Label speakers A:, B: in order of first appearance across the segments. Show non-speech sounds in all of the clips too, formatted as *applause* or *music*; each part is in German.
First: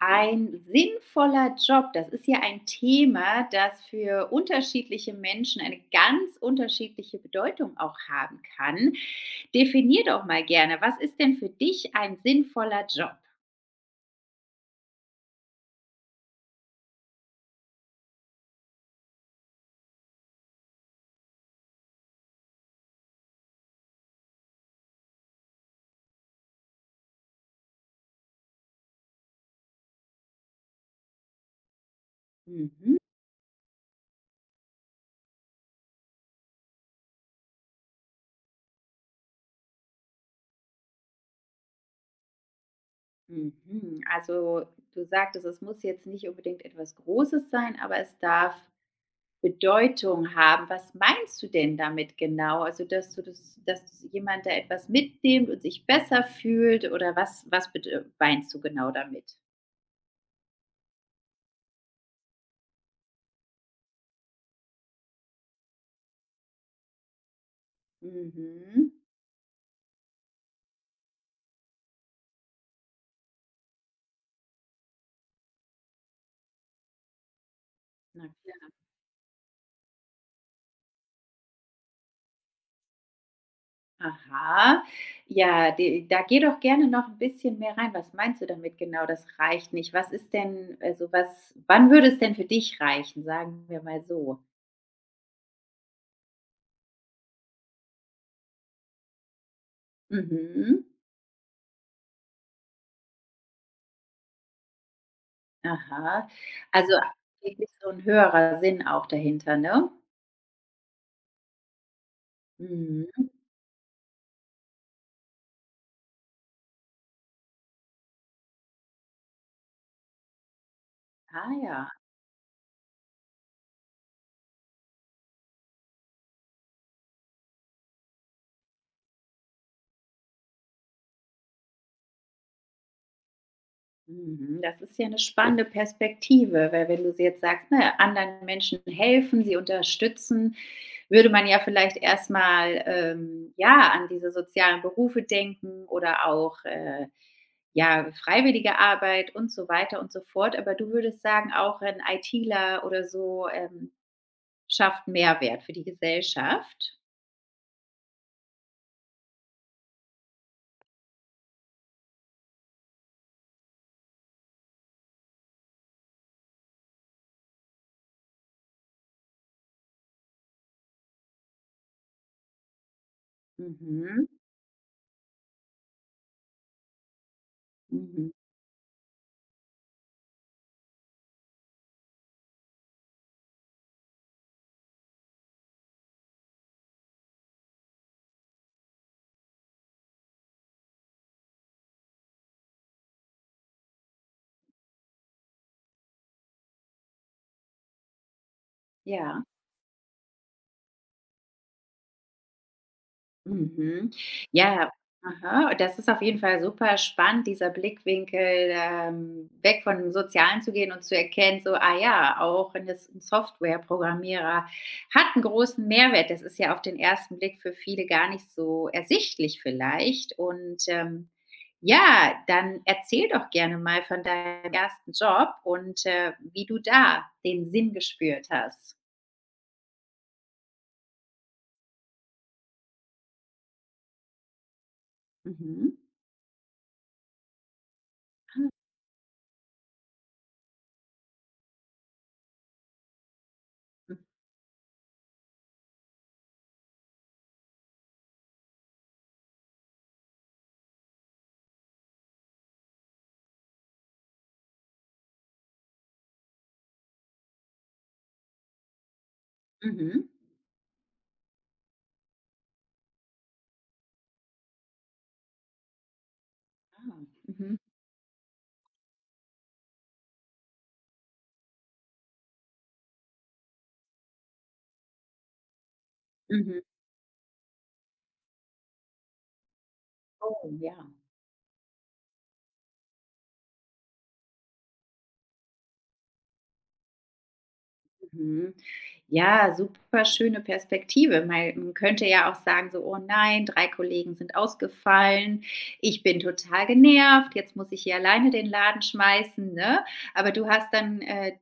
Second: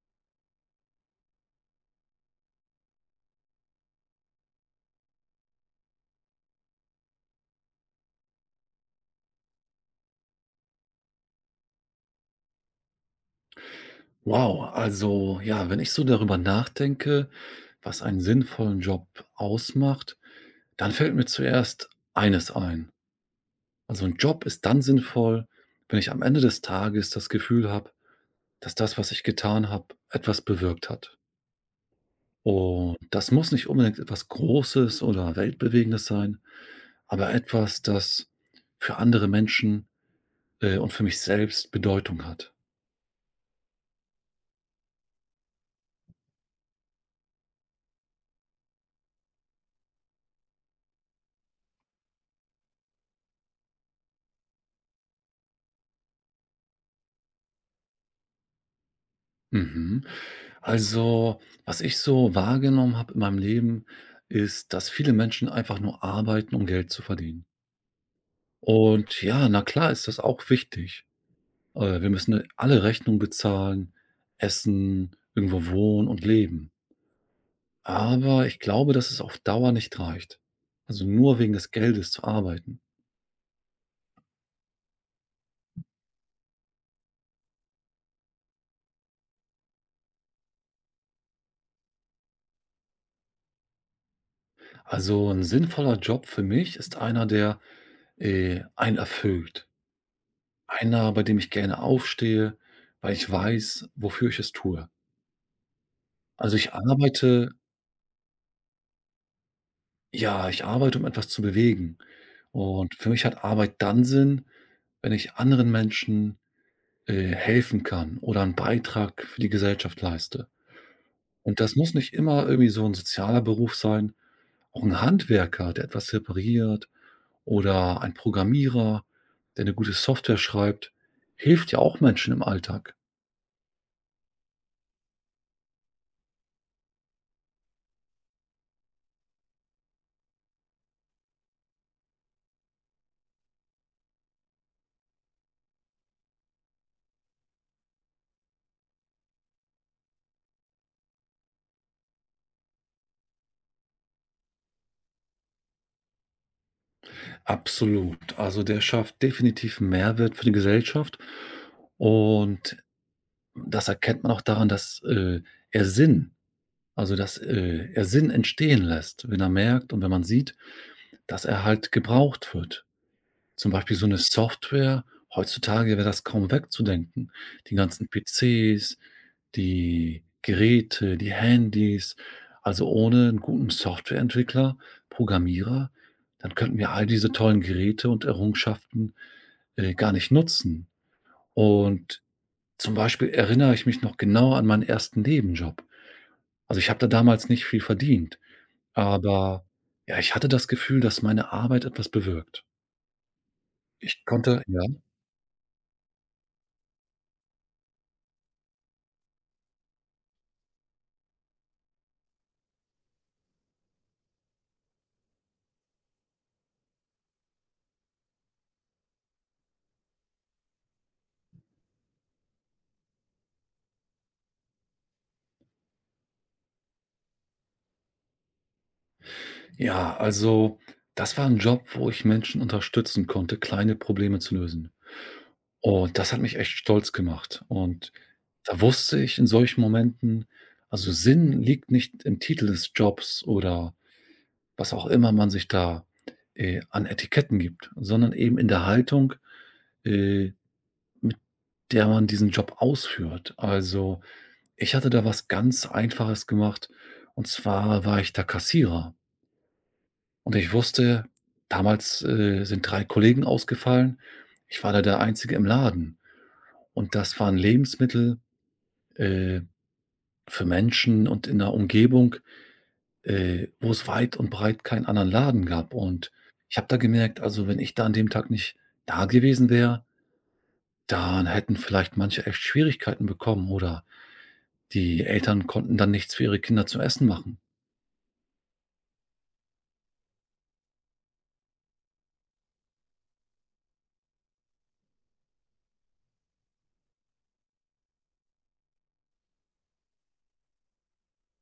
A: Ein sinnvoller Job, das ist ja ein Thema, das für unterschiedliche Menschen eine ganz unterschiedliche Bedeutung auch haben kann. Definier doch mal gerne, was ist denn für dich ein sinnvoller Job?
B: Wow, also ja, wenn ich so darüber nachdenke, was einen sinnvollen Job ausmacht, dann fällt mir zuerst eines ein. Also ein Job ist dann sinnvoll, wenn ich am Ende des Tages das Gefühl habe, dass das, was ich getan habe, etwas bewirkt hat. Und
A: Mhm,
B: das muss nicht unbedingt etwas Großes oder Weltbewegendes sein, aber etwas, das für andere Menschen, und für mich selbst Bedeutung hat.
A: mhm. Also, du sagtest, es muss jetzt nicht unbedingt etwas Großes sein, aber es darf Bedeutung haben. Was meinst du denn damit genau? Also, dass du das dass jemand da etwas mitnimmt und sich besser fühlt oder was was bede meinst du genau damit?
B: Mhm. Also, was ich so wahrgenommen habe in meinem Leben, ist, dass viele Menschen einfach nur arbeiten, um Geld zu verdienen.
A: Mhm.
B: Und ja, na klar ist das auch wichtig. Wir müssen alle Rechnungen bezahlen, essen, irgendwo wohnen und leben.
A: Na
B: Aber ich
A: klar.
B: glaube, dass es auf Dauer nicht reicht. Also nur wegen des Geldes zu arbeiten.
A: Aha. Ja, de da geh doch gerne noch ein bisschen mehr rein. Was meinst du damit genau, das reicht nicht? Was ist denn also, was wann würde es denn für dich reichen, sagen wir mal so?
B: Also ein sinnvoller Job für mich ist einer, der einen erfüllt.
A: Mhm.
B: Einer, bei dem ich gerne aufstehe, weil ich weiß, wofür ich es tue.
A: Aha.
B: Also, ich
A: Also,
B: arbeite
A: wirklich so ein höherer Sinn auch dahinter, ne?
B: ja, ich arbeite, um etwas zu bewegen. Und für mich
A: Mhm.
B: hat Arbeit dann Sinn, wenn ich anderen Menschen, helfen kann oder einen Beitrag für die Gesellschaft leiste.
A: Ah
B: Und das
A: ja.
B: muss nicht immer irgendwie so ein sozialer Beruf sein. Auch ein Handwerker, der etwas repariert, oder ein Programmierer, der eine gute Software schreibt, hilft ja auch Menschen im Alltag.
A: Mhm. Das ist ja eine spannende Perspektive, weil wenn du s jetzt sagst, ne, anderen Menschen helfen, sie unterstützen, würde man ja vielleicht erstmal ja, an diese sozialen Berufe denken oder auch ja, freiwillige Arbeit und so weiter und so fort. Aber du würdest sagen, auch ein ITler oder so schafft Mehrwert für die Gesellschaft.
B: Absolut. Also, der schafft definitiv 'n Mehrwert für die Gesellschaft. Und das erkennt man auch daran, er Sinn dass er Sinn entstehen lässt, wenn er merkt und wenn man sieht, dass er halt gebraucht wird. Zum Beispiel so eine
A: Mhm.
B: Software, heutzutage wäre das kaum wegzudenken. Die ganzen
A: Mhm.
B: PCs, die Geräte, die Handys. Also, ohne einen guten Softwareentwickler, Programmierer, dann könnten wir all diese tollen Geräte und Errungenschaften, gar nicht nutzen. Und zum Beispiel erinnere ich mich noch genau an meinen ersten Nebenjob. Also, ich habe da damals nicht viel verdient,
A: Ja.
B: aber ja, ich hatte das Gefühl, dass meine Arbeit etwas bewirkt.
A: Mhm.
B: Ich konnte ja?
A: Ja, aha, das ist auf jeden Fall super spannend, dieser Blickwinkel, weg von dem Sozialen zu gehen und zu erkennen, so, ah ja, auch ein das Softwareprogrammierer hat einen großen Mehrwert. Das ist ja auf den ersten Blick für viele gar nicht so ersichtlich vielleicht. Und, ja, dann erzähl doch gerne mal von deinem ersten Job und, wie du da den Sinn gespürt hast.
B: Ja, also, das war ein Job, wo ich Menschen unterstützen konnte, kleine Probleme zu lösen.
A: Mhm.
B: Und das hat mich echt stolz gemacht. Und da wusste ich in solchen Momenten, also, Sinn liegt nicht im Titel des Jobs oder was auch immer man sich da, an Etiketten gibt, sondern eben in der Haltung, äh, der man diesen Job ausführt. Also, ich hatte da was ganz Einfaches gemacht, und zwar war ich da Kassierer.
A: Mhm.
B: Und ich wusste, damals, sind 3 Kollegen ausgefallen. Ich war da der Einzige im Laden. Und
A: Ah.
B: das waren
A: Mhm.
B: Lebensmittel, äh, für Menschen und in der Umgebung, wo es weit und breit keinen anderen Laden gab. Und ich
A: Mhm.
B: habe da gemerkt, also wenn ich da an dem Tag nicht da gewesen wäre,
A: Oh, ja.
B: dann hätten vielleicht manche echt Schwierigkeiten bekommen oder die Eltern konnten dann nichts für ihre Kinder zu essen machen.
A: Mhm. Ja, super schöne Perspektive. Man könnte ja auch sagen, so, oh nein, 3 Kollegen sind ausgefallen, ich bin total genervt, jetzt muss ich hier alleine den Laden schmeißen, ne? Aber du hast dann,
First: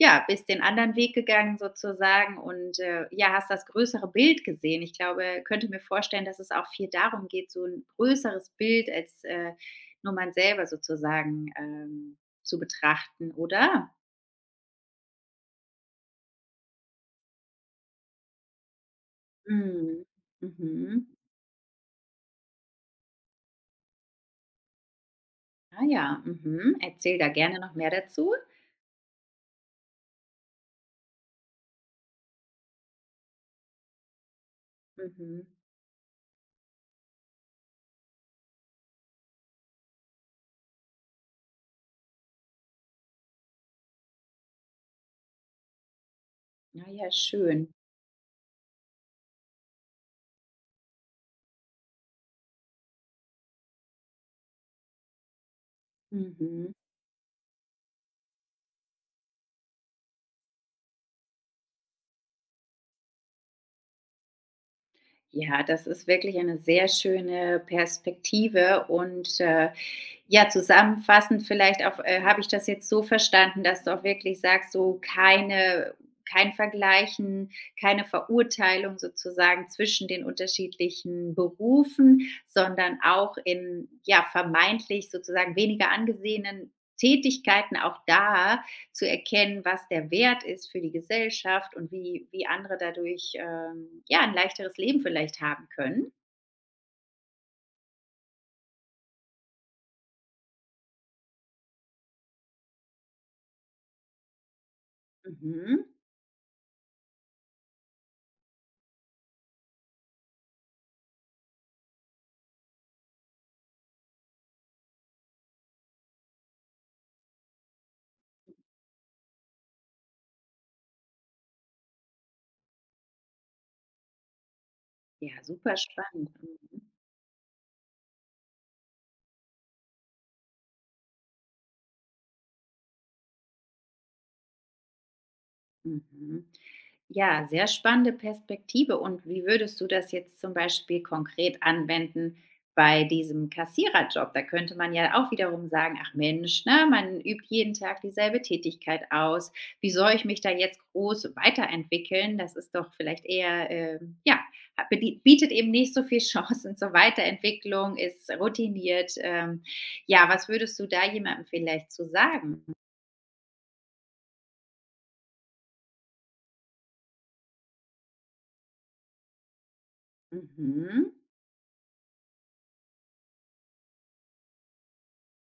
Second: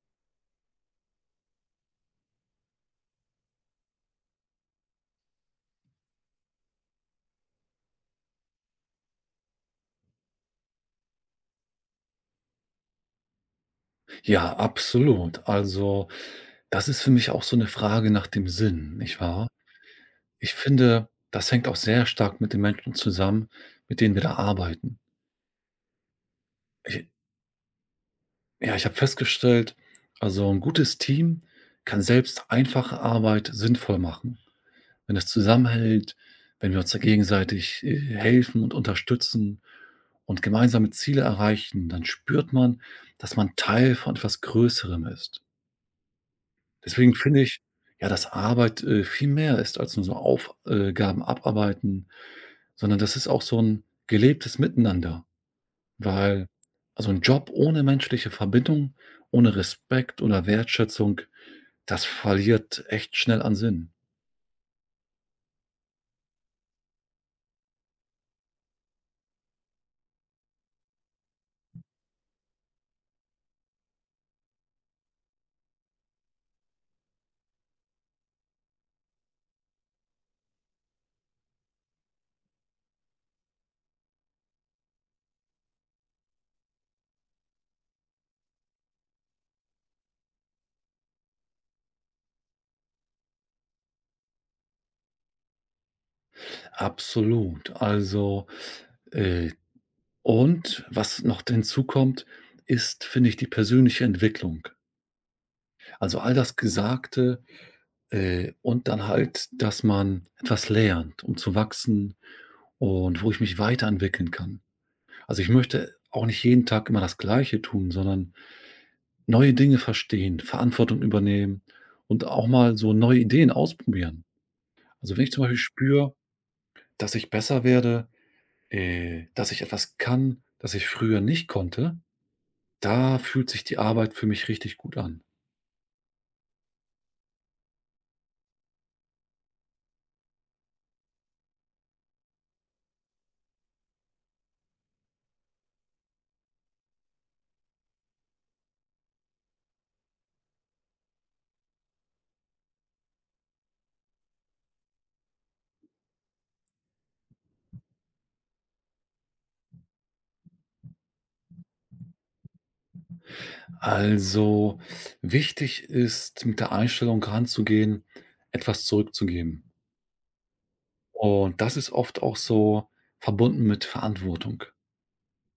A: ja, bist den anderen Weg gegangen sozusagen und ja, hast das größere Bild gesehen. Ich glaube, könnte mir vorstellen, dass es auch viel darum geht, so ein größeres Bild als nur man selber sozusagen zu betrachten, oder?
B: Ja, absolut. Also das ist für mich auch so eine Frage nach dem Sinn, nicht wahr?
A: Mhm.
B: Ich
A: Mhm.
B: finde, das hängt auch sehr stark mit den Menschen zusammen, mit denen wir da arbeiten.
A: Ah ja, mhm.
B: Ich
A: Erzähl da gerne noch mehr dazu.
B: ja, ich habe festgestellt, also ein gutes Team kann selbst einfache Arbeit sinnvoll machen. Wenn das
A: Mhm.
B: zusammenhält, wenn wir uns da gegenseitig, helfen und unterstützen und gemeinsame Ziele erreichen, dann spürt man, dass man Teil von etwas Größerem ist.
A: Ja, ja,
B: Deswegen finde ich,
A: schön.
B: ja, dass Arbeit, viel mehr ist als nur so Auf abarbeiten, sondern das ist auch so ein gelebtes Miteinander, weil,
A: Mhm.
B: also, ein Job ohne menschliche Verbindung, ohne Respekt oder Wertschätzung, das verliert echt schnell an Sinn.
A: Ja, das ist wirklich eine sehr schöne Perspektive und, ja, zusammenfassend vielleicht auch, habe ich das jetzt so verstanden, dass du auch wirklich sagst, so keine kein Vergleichen, keine Verurteilung sozusagen zwischen den unterschiedlichen Berufen, sondern auch in ja vermeintlich sozusagen weniger angesehenen Tätigkeiten auch da zu erkennen, was der Wert ist für die Gesellschaft und wie, wie andere dadurch ja ein leichteres Leben vielleicht haben können.
B: Absolut. Also, äh und was noch hinzukommt, ist, finde ich, die persönliche Entwicklung.
A: Mhm.
B: Also, all das Gesagte, und dann halt, dass man etwas lernt, um zu wachsen und wo ich mich weiterentwickeln kann. Also, ich möchte auch nicht jeden Tag immer das Gleiche tun, sondern neue Dinge verstehen, Verantwortung übernehmen und auch mal so neue Ideen ausprobieren. Also, wenn ich
A: Ja,
B: zum Beispiel
A: super
B: spüre,
A: spannend. Mhm.
B: dass ich besser werde, dass ich etwas kann, das ich früher nicht konnte. Da fühlt sich die Arbeit für mich richtig gut an.
A: Mhm. Ja, sehr spannende Perspektive. Und wie würdest du das jetzt zum Beispiel konkret anwenden bei diesem Kassiererjob? Da könnte man ja auch wiederum sagen, ach Mensch, ne, man übt jeden Tag dieselbe Tätigkeit aus. Wie soll ich mich da jetzt groß weiterentwickeln? Das ist doch vielleicht eher, ja, bietet eben nicht so viel *laughs* Chancen zur Weiterentwicklung, ist routiniert. Ja, was würdest du da jemandem vielleicht zu sagen?
B: Also, wichtig ist, mit der Einstellung ranzugehen, etwas zurückzugeben.
A: Mhm,
B: Und das ist oft auch so verbunden mit Verantwortung.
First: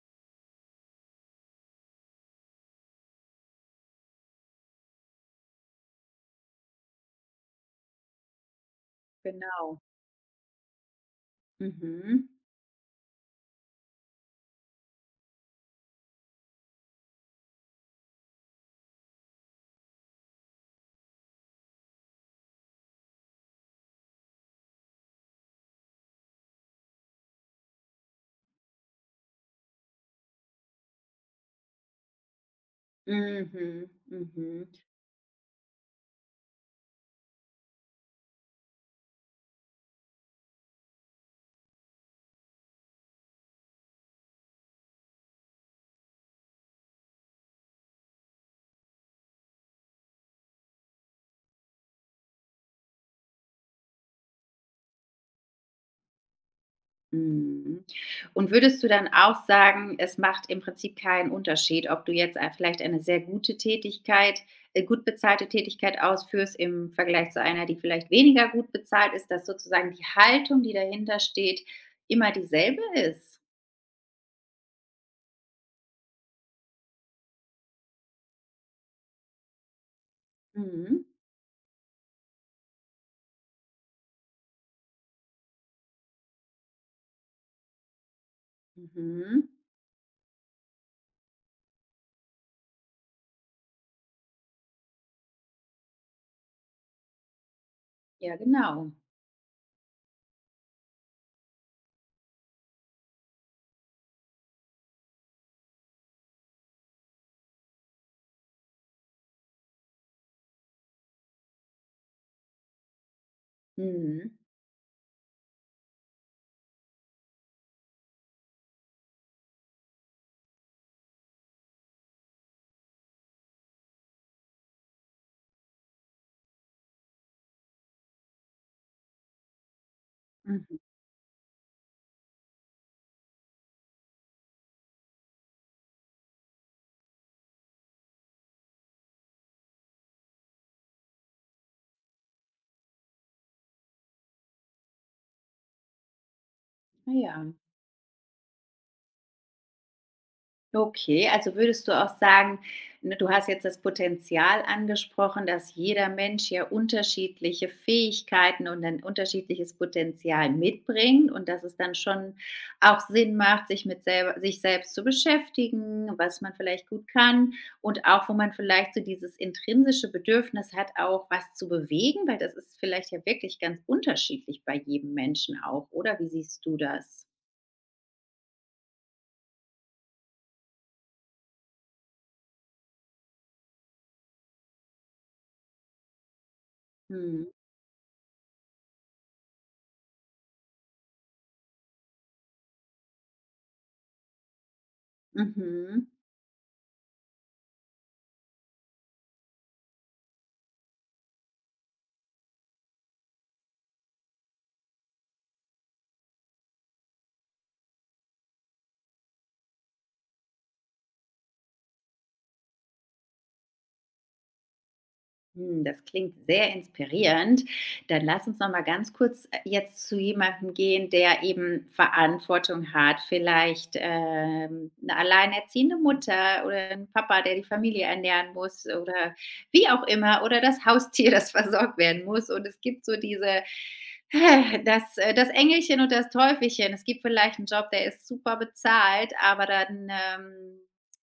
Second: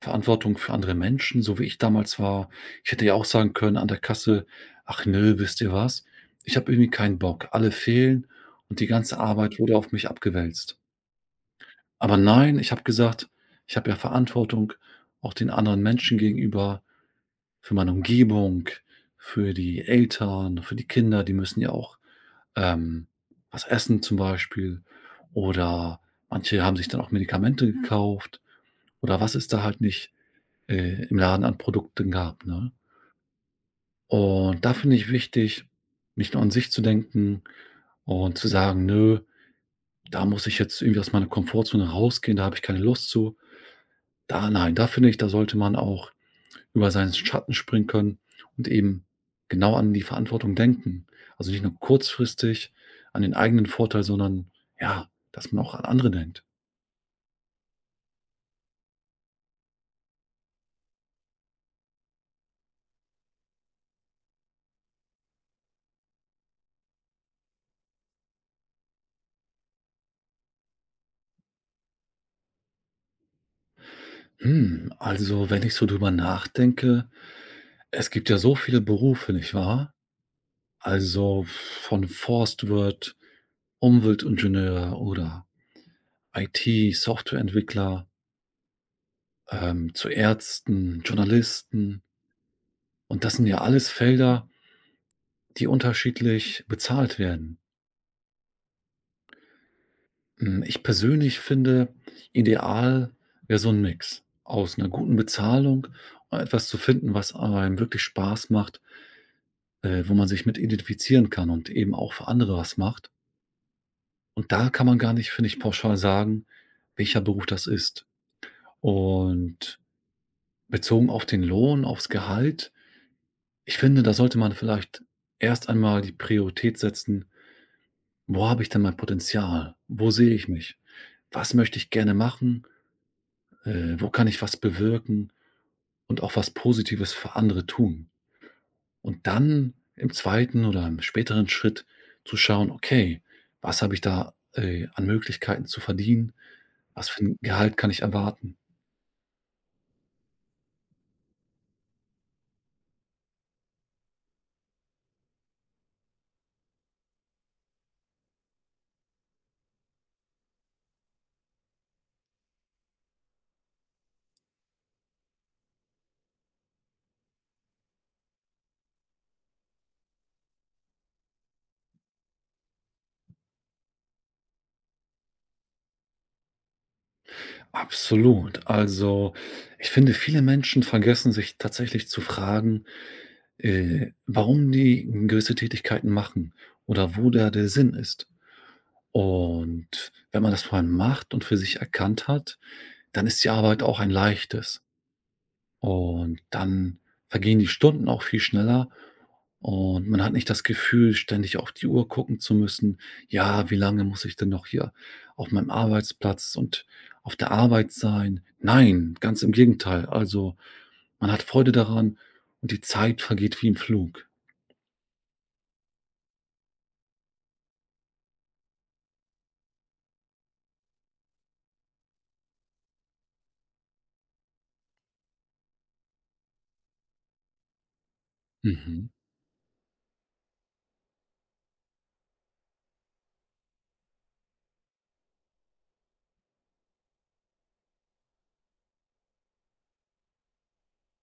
B: Verantwortung für andere Menschen, so wie ich damals war. Ich hätte ja auch sagen können an der Kasse: „Ach nö, wisst ihr was? Ich habe irgendwie keinen Bock. Alle fehlen und die ganze Arbeit wurde
A: genau.
B: auf mich abgewälzt.“ Aber
A: Mhm.
B: nein, ich habe gesagt: „Ich habe ja Verantwortung auch den anderen Menschen gegenüber. Für meine Umgebung, für die Eltern, für die Kinder, die müssen ja auch, ähm, was essen zum Beispiel, oder manche haben sich dann auch Medikamente gekauft, oder was es da halt nicht, im Laden an Produkten gab, ne?“
A: Mhm,
B: Und
A: mhm,
B: da finde ich wichtig, nicht nur an sich zu denken und zu sagen: „Nö, da muss ich jetzt irgendwie aus meiner Komfortzone rausgehen, da habe ich keine Lust zu.“ Da, nein, da finde ich, da sollte man auch über seinen Schatten springen können und eben genau an die Verantwortung denken. Also nicht nur kurzfristig an den eigenen Vorteil, sondern, ja, dass man auch an andere denkt.
A: mhm. Und würdest du dann auch sagen, es macht im Prinzip keinen Unterschied, ob du jetzt ein vielleicht eine sehr gute Tätigkeit gut bezahlte Tätigkeit ausführst im Vergleich zu einer, die vielleicht weniger gut bezahlt ist, dass sozusagen die Haltung, die dahinter steht, immer dieselbe ist?
B: Also wenn ich so drüber nachdenke, es gibt ja so viele Berufe, nicht wahr?
A: Mhm,
B: Also von Forstwirt, Umweltingenieur oder IT, Softwareentwickler,
A: mhm.
B: zu Ärzten, Journalisten. Und das sind ja alles Felder, die unterschiedlich bezahlt werden.
A: Ja, genau.
B: Ich persönlich finde, ideal wäre so ein Mix aus einer guten Bezahlung und etwas zu finden, was einem wirklich Spaß macht, wo man sich mit identifizieren kann und eben auch für andere was macht.
A: Mhm,
B: Und da kann man gar nicht, finde ich, pauschal sagen, welcher Beruf das ist. Und bezogen auf den Lohn, aufs Gehalt, ich finde, da sollte man vielleicht erst einmal die Priorität setzen: „Wo habe ich denn mein Potenzial? Wo sehe ich
A: mhm.
B: mich? Was möchte ich gerne machen? Wo kann ich was bewirken?“ Und auch was Positives für andere tun. Und dann im zweiten oder im späteren Schritt zu schauen: „Okay, was habe ich da, an Möglichkeiten zu verdienen? Was
A: Ah
B: für ein
A: ja.
B: Gehalt kann ich erwarten?“
A: Okay, also würdest du auch sagen, ne, du hast jetzt das Potenzial angesprochen, dass jeder Mensch ja unterschiedliche Fähigkeiten und ein unterschiedliches Potenzial mitbringt und dass es dann schon auch Sinn macht, sich sich selbst zu beschäftigen, was man vielleicht gut kann und auch, wo man vielleicht so dieses intrinsische Bedürfnis hat, auch was zu bewegen, weil das ist vielleicht ja wirklich ganz unterschiedlich bei jedem Menschen auch, oder? Wie siehst du das?
B: Absolut. Also, ich finde, viele Menschen vergessen, sich tatsächlich zu fragen, warum die gewisse Tätigkeiten machen oder wo
A: Hm.
B: da der Sinn ist. Und wenn man das vor allem macht und für sich erkannt hat, dann ist die Arbeit auch ein leichtes.
A: Mhm.
B: Und dann vergehen die Stunden auch viel schneller und man hat nicht das Gefühl, ständig auf die Uhr gucken zu müssen: „Ja, wie lange muss ich denn noch hier auf meinem Arbeitsplatz und auf der Arbeit sein?“ Nein, ganz im Gegenteil. Also, man hat Freude daran und die Zeit vergeht wie im Flug.
A: Hm, das klingt sehr inspirierend. Dann lass uns noch mal ganz kurz, jetzt zu jemandem gehen, der eben Verantwortung hat, vielleicht, 'ne alleinerziehende Mutter oder ein Papa, der die Familie ernähren muss
B: Mhm.
A: oder wie auch immer oder das Haustier, das *laughs* versorgt werden muss. Und es gibt so diese *sighs* das Engelchen und das Teufelchen. Es gibt vielleicht einen Job, der ist super bezahlt, aber dann,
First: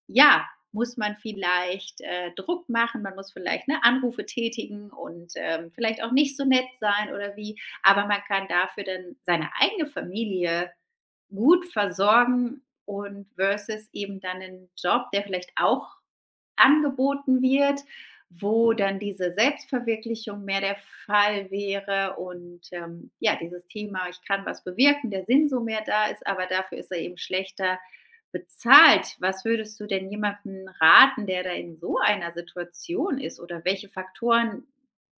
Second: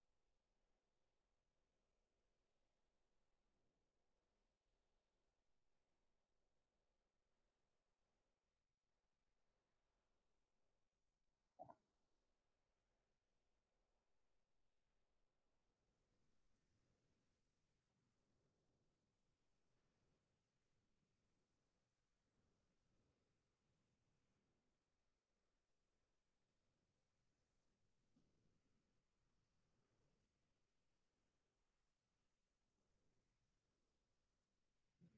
A: ja, muss man vielleicht, Druck machen, man muss vielleicht, ne, Anrufe tätigen und, vielleicht auch nicht so nett sein oder wie, aber man kann dafür dann seine eigene Familie gut versorgen und versus eben dann 'nen Job, der vielleicht auch angeboten wird, wo dann diese Selbstverwirklichung mehr der Fall wäre und, ja, dieses Thema: „Ich kann was bewirken“, der Sinn so mehr da ist, aber dafür ist er eben schlechter bezahlt. Was würdest du denn jemandem raten, der da in so einer Situation ist oder welche Faktoren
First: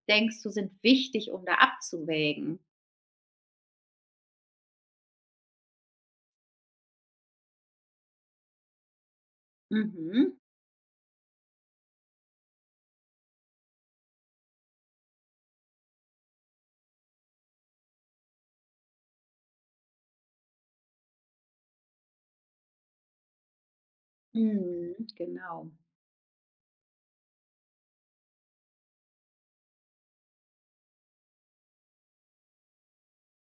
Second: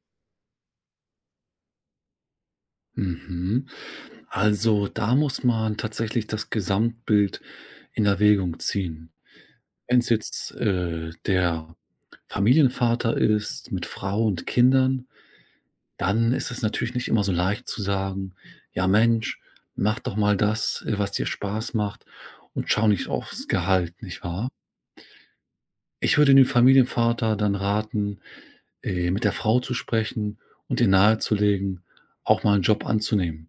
A: denkst du sind wichtig, um da abzuwägen?
B: Mhm. Also, da muss man tatsächlich das Gesamtbild in Erwägung ziehen. Wenn's
A: Mhm.
B: jetzt, der Familienvater ist mit Frau und Kindern, dann ist es natürlich nicht immer so leicht zu sagen: „Ja Mensch, mach doch mal das, was dir Spaß macht und schau nicht aufs Gehalt“, nicht wahr?
A: Mhm. Genau.
B: Ich würde dem Familienvater dann raten, mit der Frau zu sprechen und ihr nahezulegen, auch mal einen Job anzunehmen.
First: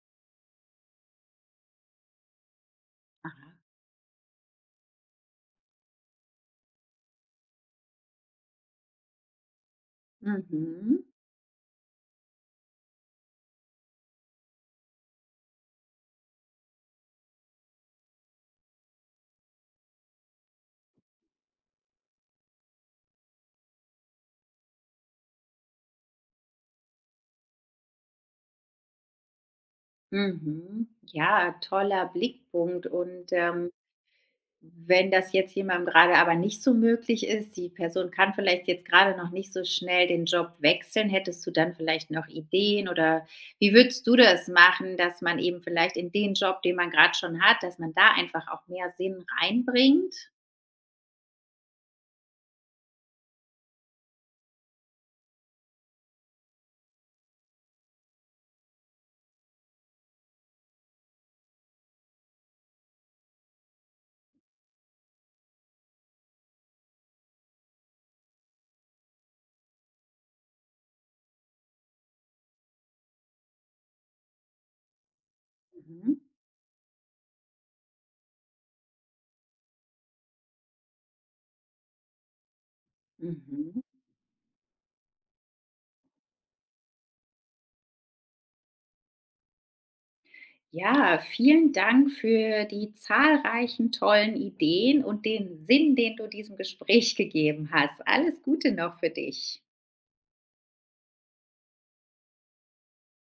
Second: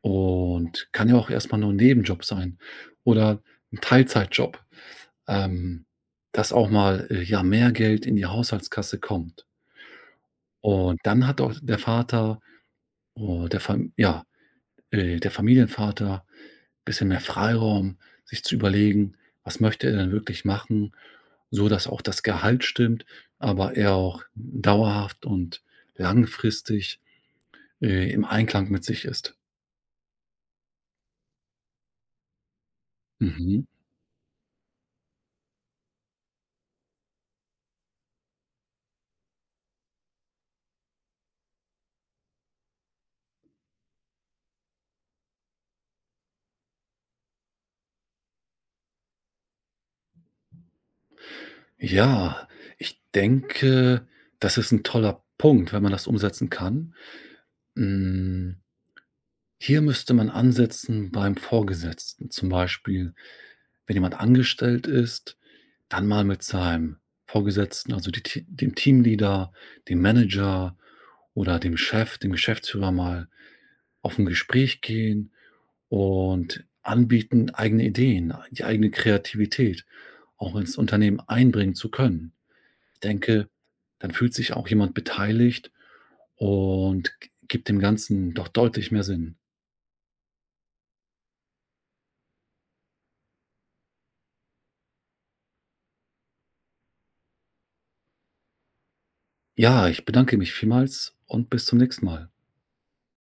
B: Und kann ja auch erst mal nur ein Nebenjob sein oder
A: Aha.
B: ein Teilzeitjob, ähm, dass auch mal, ja, mehr Geld in die Haushaltskasse kommt. Und
A: Mhm,
B: dann hat auch der Vater oh, der Fam ja, der Familienvater bisschen mehr Freiraum, sich zu überlegen, was möchte er denn wirklich machen, so dass auch das Gehalt stimmt, aber er auch dauerhaft und langfristig, im Einklang mit sich ist.
A: mhm. Ja, toller Blickpunkt. Und
B: Mhm.
A: wenn das jetzt jemandem gerade aber nicht so möglich ist, die Person kann vielleicht jetzt gerade noch nicht so schnell den Job wechseln, hättest du dann vielleicht noch Ideen oder wie würdest du das machen, dass man eben vielleicht in den Job, den man gerade schon hat, dass man da einfach auch mehr Sinn reinbringt?
B: Ja, ich denke, das ist ein toller Punkt, wenn man das umsetzen kann. Hm, Hier müsste man ansetzen beim Vorgesetzten, zum Beispiel. Wenn jemand angestellt ist, dann mal mit seinem Vorgesetzten, also die T dem Teamleader, dem Manager oder dem Chef, dem Geschäftsführer, mal auf ein Gespräch gehen
A: Mhm.
B: und anbieten, eigene Ideen, die eigene Kreativität auch ins Unternehmen einbringen zu können. Ich denke,
A: Mhm.
B: dann fühlt sich auch jemand beteiligt und gibt dem Ganzen doch deutlich mehr Sinn.
A: Ja, vielen Dank für die zahlreichen tollen Ideen und den Sinn, den du diesem Gespräch gegeben hast. Alles Gute noch für dich.
B: Ja, ich bedanke mich vielmals und bis zum nächsten Mal.